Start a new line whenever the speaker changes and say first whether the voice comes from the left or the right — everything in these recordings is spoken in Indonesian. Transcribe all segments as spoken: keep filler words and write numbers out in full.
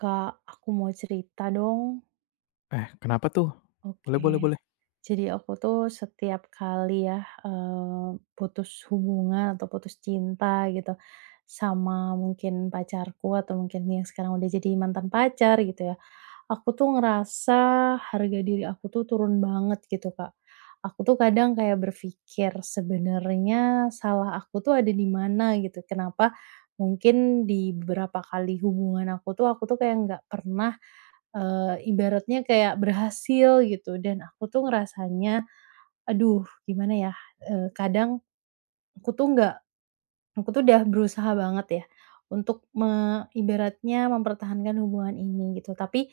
right: Kak, aku mau cerita dong.
left: Eh, kenapa tuh? Boleh boleh
right: Oke.
left: boleh.
right: Jadi aku tuh setiap kali ya, eee, putus hubungan atau putus cinta gitu, sama mungkin pacarku atau mungkin yang sekarang udah jadi mantan pacar gitu ya. Aku tuh ngerasa harga diri aku tuh turun banget gitu, Kak. Aku tuh kadang kayak berpikir sebenarnya salah aku tuh ada di mana gitu. Kenapa mungkin di beberapa kali hubungan aku tuh, aku tuh kayak nggak pernah, eee, ibaratnya kayak berhasil gitu dan aku tuh ngerasanya, aduh gimana ya, eee, kadang aku tuh nggak Aku tuh udah berusaha banget ya, untuk me ibaratnya mempertahankan hubungan ini gitu, tapi,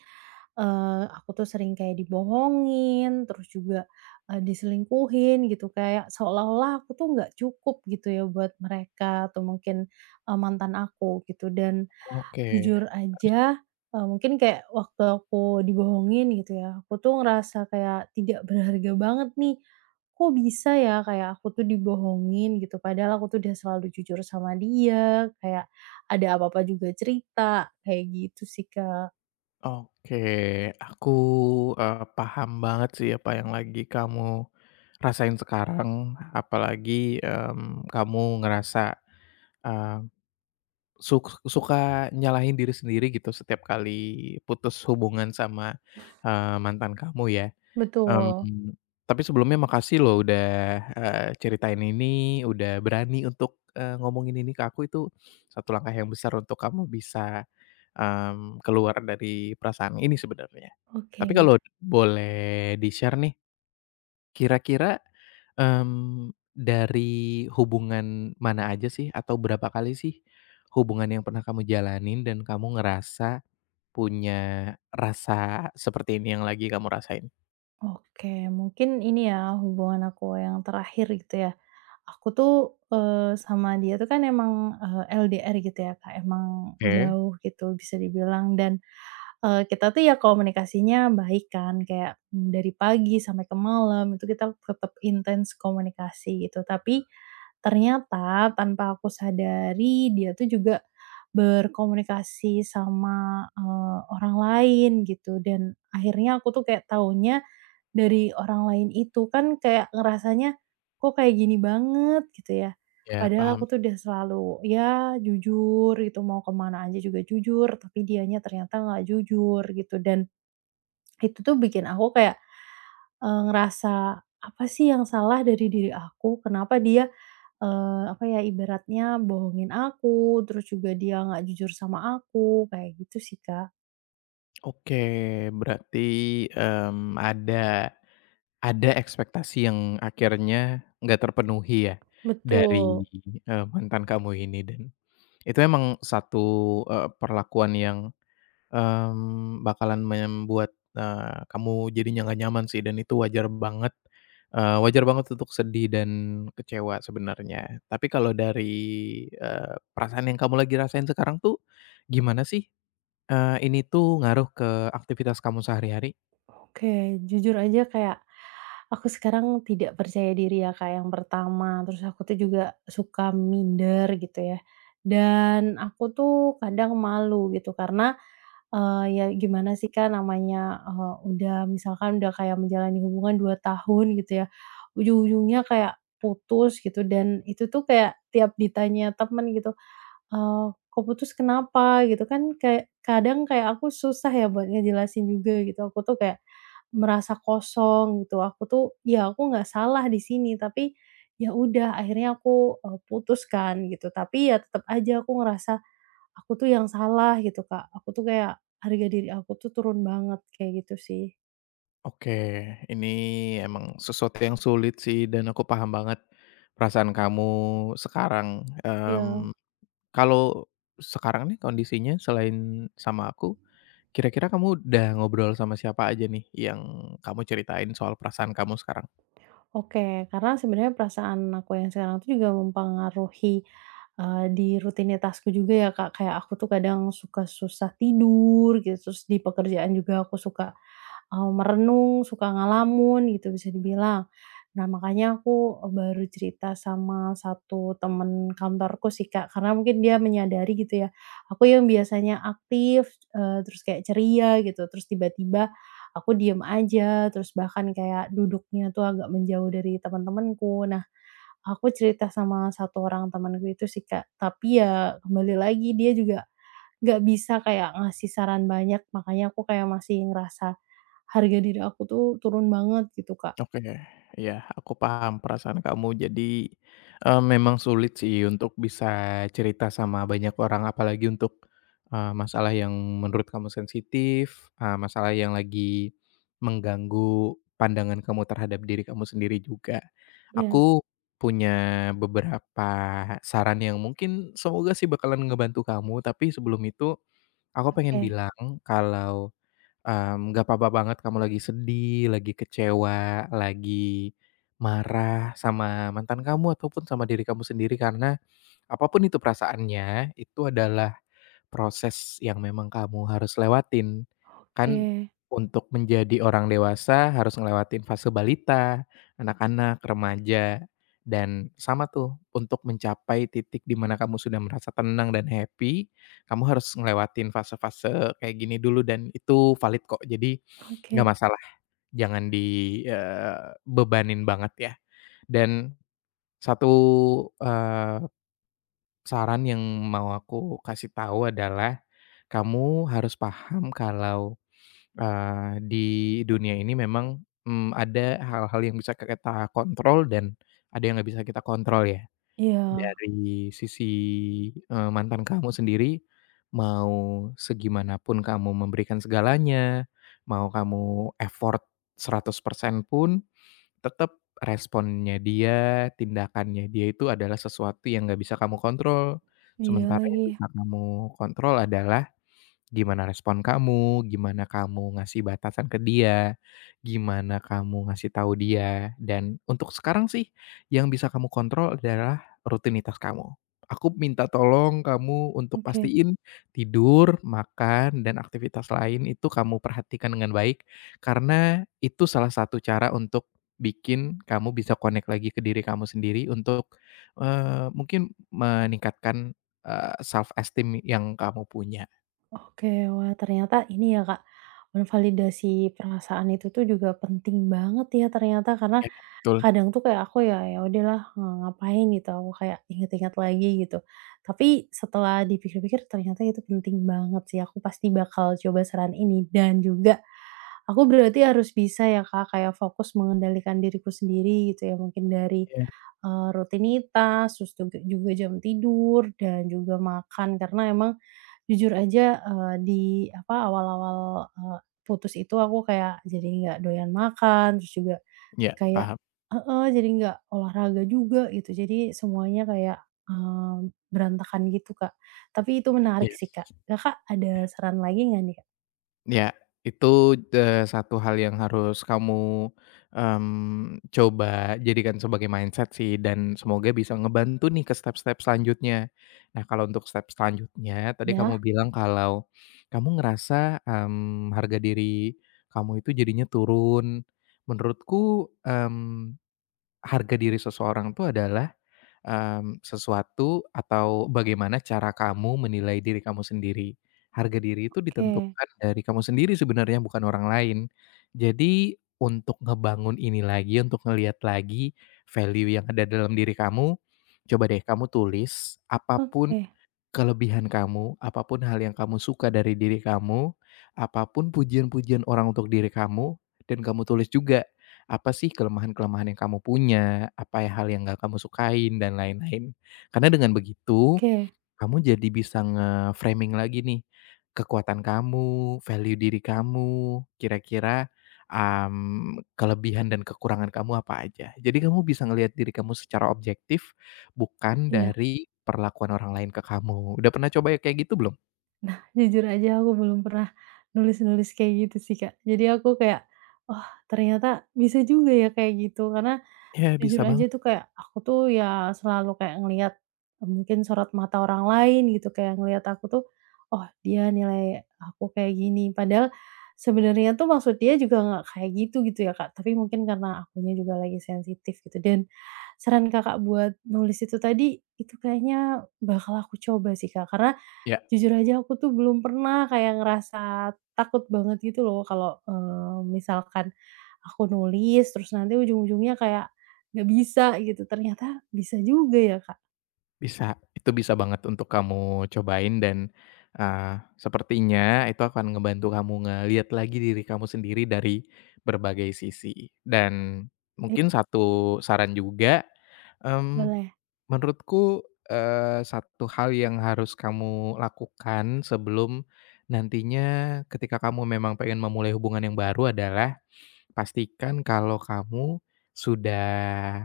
right: eee, aku tuh sering kayak dibohongin, terus juga, eee, diselingkuhin gitu, kayak seolah-olah aku tuh nggak cukup gitu ya buat mereka atau mungkin, eee, mantan aku gitu dan
left: Oke,
right: jujur aja, eee, mungkin kayak waktu aku dibohongin gitu ya, aku tuh ngerasa kayak tidak berharga banget nih. Kok bisa ya kayak aku tuh dibohongin gitu, padahal aku tuh udah selalu jujur sama dia, kayak ada apa-apa juga cerita, kayak gitu sih, Kak.
left: oke. Aku, eee, paham banget sih apa yang lagi kamu rasain sekarang, apalagi, mmm, kamu ngerasa, eee, suk suka nyalahin diri sendiri gitu setiap kali putus hubungan sama, eee, mantan kamu ya.
right: Betul.
left: Mmm, tapi sebelumnya makasih loh udah, eee, ceritain ini, udah berani untuk, eee, ngomongin ini ke aku, itu satu langkah yang besar untuk kamu bisa, mmm, keluar dari perasaan ini sebenarnya. Tapi
right: Oke
left: kalau boleh di-share nih, kira-kira, mmm, dari hubungan mana aja sih atau berapa kali sih hubungan yang pernah kamu jalanin dan kamu ngerasa punya rasa seperti ini yang lagi kamu rasain?
right: oke, mungkin ini ya hubungan aku yang terakhir gitu ya. Aku tuh, eee, sama dia tuh kan emang, eee, L D R gitu ya, Kak, emang
left: Oke,
right: jauh gitu bisa dibilang dan eee, kita tuh ya komunikasinya baik kan, kayak, mmm, dari pagi sampai ke malam itu kita tetap intens komunikasi gitu. Tapi ternyata tanpa aku sadari dia tuh juga berkomunikasi sama, eee, orang lain gitu dan akhirnya aku tuh kayak taunya dari orang lain itu, kan kayak ngerasanya, "Kok kayak gini banget?" gitu ya.
left: ya
right: Padahal aku
left: paham.
right: tuh udah selalu ya jujur gitu, mau kemana aja juga jujur, tapi dianya ternyata nggak jujur gitu, dan itu tuh bikin aku kayak, eee, ngerasa, "Apa sih yang salah dari diri aku? Kenapa dia, eee, apa ya, ibaratnya bohongin aku, terus juga dia nggak jujur sama aku," kayak gitu sih, Kak.
left: Oke, berarti, mmm, ada ada ekspektasi yang akhirnya nggak terpenuhi ya dari,
right: Betul.
left: eee, mantan kamu ini, dan itu emang satu, eee, perlakuan yang, mmm, bakalan membuat, eee, kamu jadinya nggak nyaman sih, dan itu wajar banget, eee, wajar banget untuk sedih dan kecewa sebenarnya. Tapi kalau dari, eee, perasaan yang kamu lagi rasain sekarang tuh gimana sih? Eee, ini tuh ngaruh ke aktivitas kamu sehari-hari?
right: Oke, jujur aja kayak, aku sekarang tidak percaya diri ya, Kak, yang pertama, terus aku tuh juga suka minder gitu ya, dan aku tuh kadang malu gitu karena, eee, ya gimana sih, Kak, namanya, eee, udah misalkan udah kayak menjalani hubungan dua tahun gitu ya, ujung-ujungnya kayak putus gitu dan itu tuh kayak tiap ditanya temen gitu. Eee, "Kok putus kenapa gitu kan kayak kadang kayak aku susah ya buat ngejelasin juga gitu, aku tuh kayak merasa kosong gitu, aku tuh ya aku nggak salah di sini tapi ya udah akhirnya aku, eee, putus kan gitu, tapi ya tetep aja aku ngerasa aku tuh yang salah gitu, Kak. Aku tuh kayak harga diri aku tuh turun banget kayak gitu sih.
left: Oke, ini emang sesuatu yang sulit sih dan aku paham banget perasaan kamu sekarang. Mmm,
right: Iya.
left: kalau sekarang nih kondisinya selain sama aku, kira-kira kamu udah ngobrol sama siapa aja nih yang kamu ceritain soal perasaan kamu sekarang?
right: Oke, karena sebenarnya perasaan aku yang sekarang tuh juga mempengaruhi, eee, di rutinitasku juga ya, Kak. Kayak aku tuh kadang suka susah tidur gitu, terus di pekerjaan juga aku suka, eee, merenung, suka ngalamun gitu bisa dibilang. Nah, makanya aku, baru cerita sama satu temen kantorku sih, Kak, karena mungkin dia menyadari gitu ya, aku yang biasanya aktif, eee, terus kayak ceria gitu, terus tiba-tiba aku diem aja, terus bahkan kayak duduknya tuh agak menjauh dari teman-temanku. Nah, aku cerita sama satu orang temanku itu sih, Kak, tapi ya kembali lagi dia juga nggak bisa kayak ngasih saran banyak, makanya aku kayak masih ngerasa harga diri aku tuh turun banget gitu, Kak.
left: Oke, iya aku paham perasaan kamu. Jadi, eee, memang sulit sih untuk bisa cerita sama banyak orang, apalagi untuk, eee, masalah yang menurut kamu sensitif, eee, masalah yang lagi mengganggu pandangan kamu terhadap diri kamu sendiri juga.
right: Ya.
left: Aku punya beberapa saran yang mungkin semoga sih bakalan ngebantu kamu, tapi sebelum itu aku pengen
right: Oke,
left: bilang kalau Mmm, nggak apa-apa banget kamu lagi sedih, lagi kecewa, lagi marah sama mantan kamu ataupun sama diri kamu sendiri, karena apapun itu perasaannya, itu adalah proses yang memang kamu harus lewatin.
right: oke,
left: Kan untuk menjadi orang dewasa harus ngelewatin fase balita, anak-anak, remaja, dan sama tuh untuk mencapai titik di mana kamu sudah merasa tenang dan happy, kamu harus ngelewatin fase-fase kayak gini dulu, dan itu valid kok. Jadi nggak
right: oke.
left: masalah, jangan di, eh, bebanin banget ya. Dan satu, eee saran yang mau aku kasih tahu adalah, kamu harus paham kalau, eee, di dunia ini memang, mmm, ada hal-hal yang bisa kita kontrol dan ada yang nggak bisa kita kontrol ya.
right: Iya,
left: Dari sisi, eee, mantan kamu sendiri, mau segimanapun kamu memberikan segalanya, mau kamu effort seratus persen pun, tetap responnya dia, tindakannya dia itu adalah sesuatu yang nggak bisa kamu kontrol.
right: iya
left: Sementara yang
right: lagi,
left: bisa kamu kontrol adalah gimana respon kamu, gimana kamu ngasih batasan ke dia, gimana kamu ngasih tahu dia, dan untuk sekarang sih yang bisa kamu kontrol adalah rutinitas kamu. Aku minta tolong kamu untuk
right: oke.
left: pastiin tidur, makan, dan aktivitas lain itu kamu perhatikan dengan baik, karena itu salah satu cara untuk bikin kamu bisa connect lagi ke diri kamu sendiri untuk, eee, mungkin meningkatkan self esteem yang kamu punya.
right: Oke, wah ternyata ini ya Kak, menvalidasi perasaan itu tuh juga penting banget ya ternyata karena
left: Ya betul.
right: kadang tuh kayak aku ya, ya udahlah eee, ngapain gitu, aku kayak inget-inget lagi gitu. Tapi setelah dipikir-pikir ternyata itu penting banget sih, aku pasti bakal coba saran ini dan juga aku berarti harus bisa ya Kak, kayak fokus mengendalikan diriku sendiri gitu ya mungkin dari
left: Iya
right: Eee, rutinitas, terus juga juga jam tidur dan juga makan karena emang jujur aja, eee, di apa, awal-awal, eee, putus itu aku kayak jadi nggak doyan makan, terus juga
left: iya,
right: kayak
left: paham.
right: heeh, jadi nggak olahraga juga gitu. Jadi semuanya kayak, eee, berantakan gitu, Kak. Tapi itu menarik sih,
left: Yes.
right: Kak. Kakak ada saran lagi nggak nih, Kak?
left: Ya itu, eee, satu hal yang harus kamu, mmm, coba jadikan sebagai mindset sih, dan semoga bisa ngebantu nih ke step-step selanjutnya. Nah, kalau untuk step selanjutnya, tadi kamu
right: Ya.
left: bilang kalau kamu ngerasa, mmm, harga diri kamu itu jadinya turun. Menurutku, mmm, harga diri seseorang tuh adalah mmm, sesuatu atau bagaimana cara kamu menilai diri kamu sendiri. Harga diri itu
right: Oke,
left: ditentukan dari kamu sendiri sebenarnya, bukan orang lain. Jadi untuk ngebangun ini lagi, untuk ngelihat lagi value yang ada dalam diri kamu, coba deh kamu tulis apapun
right: oke,
left: kelebihan kamu, apapun hal yang kamu suka dari diri kamu, apapun pujian-pujian orang untuk diri kamu, dan kamu tulis juga, apa sih kelemahan-kelemahan yang kamu punya, apa ya hal yang nggak kamu sukain, dan lain-lain. Karena dengan begitu
right: oke.
left: kamu jadi bisa nge-framing lagi nih, kekuatan kamu, value diri kamu, kira-kira, mmm, kelebihan dan kekurangan kamu apa aja. Jadi kamu bisa ngelihat diri kamu secara objektif, bukan
right: Iya.
left: dari perlakuan orang lain ke kamu. Udah pernah coba ya kayak gitu belum?
right: Nah, jujur aja aku belum pernah nulis-nulis kayak gitu sih, Kak. Jadi aku kayak, "Oh, ternyata bisa juga ya kayak gitu." Karena
left: Ya
right: jujur
left: bisa
right: aja
left: banget.
right: tuh kayak aku tuh ya selalu kayak ngelihat, eee, mungkin sorot mata orang lain gitu, kayak ngelihat aku tuh, "Oh, dia nilai aku kayak gini." Padahal sebenarnya tuh maksud dia juga nggak kayak gitu, gitu ya, Kak. Tapi mungkin karena akunya juga lagi sensitif gitu. Dan saran Kakak buat nulis itu tadi, itu kayaknya bakal aku coba sih, Kak. Karena jujur aja aku tuh belum pernah kayak ngerasa takut banget gitu loh kalau, eee, misalkan aku nulis terus nanti ujung-ujungnya kayak nggak bisa gitu, ternyata bisa juga ya, Kak.
left: Bisa, itu bisa banget untuk kamu cobain, dan, eee, sepertinya itu akan ngebantu kamu ngelihat lagi diri kamu sendiri dari berbagai sisi. Dan
right: Iya
left: mungkin satu saran juga, mmm,
right: boleh.
left: menurutku, eee, satu hal yang harus kamu lakukan sebelum nantinya ketika kamu memang pengen memulai hubungan yang baru adalah pastikan kalau kamu sudah,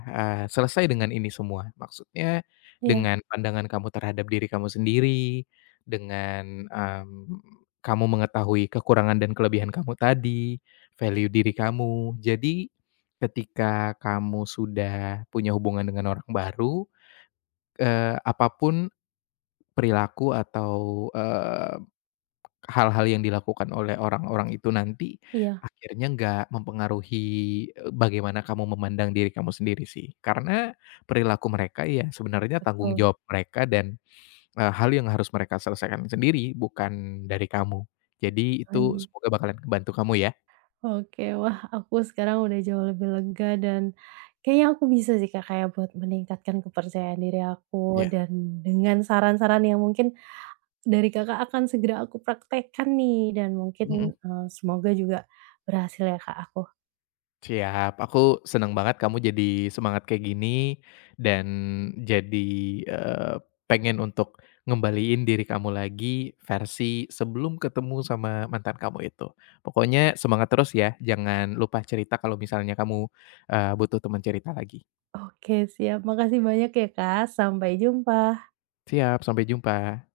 left: eee, selesai dengan ini semua. Maksudnya
right: Iya,
left: dengan pandangan kamu terhadap diri kamu sendiri, dengan, mmm, kamu mengetahui kekurangan dan kelebihan kamu tadi, value diri kamu. Jadi ketika kamu sudah punya hubungan dengan orang baru, eee, apa perilaku atau hal-hal yang dilakukan oleh orang-orang itu nanti,
right: iya,
left: akhirnya nggak mempengaruhi, eee, bagaimana kamu memandang diri kamu sendiri sih. Karena perilaku mereka ya sebenarnya tanggung
right: betul
left: jawab mereka dan, eee, hal yang harus mereka selesaikan sendiri bukan dari kamu. Jadi itu
right: lagi.
left: semoga bakalan kebantu kamu ya.
right: Oke, wah aku sekarang udah jauh lebih lega dan kayaknya aku bisa sih, Kak, kayak buat meningkatkan kepercayaan diri aku
left: Ya.
right: dan dengan saran-saran yang mungkin dari Kakak akan segera aku praktekkan nih dan
left: Mhm.
right: mungkin, eee, semoga juga berhasil ya, Kak, aku.
left: Siap, aku senang banget kamu jadi semangat kayak gini, dan jadi, eee, pengen untuk ngembaliin diri kamu lagi versi sebelum ketemu sama mantan kamu itu. Pokoknya semangat terus ya, jangan lupa cerita kalau misalnya kamu, eee, butuh teman cerita lagi.
right: Oke siap, makasih banyak ya, Kak, sampai jumpa.
left: Siap, sampai jumpa.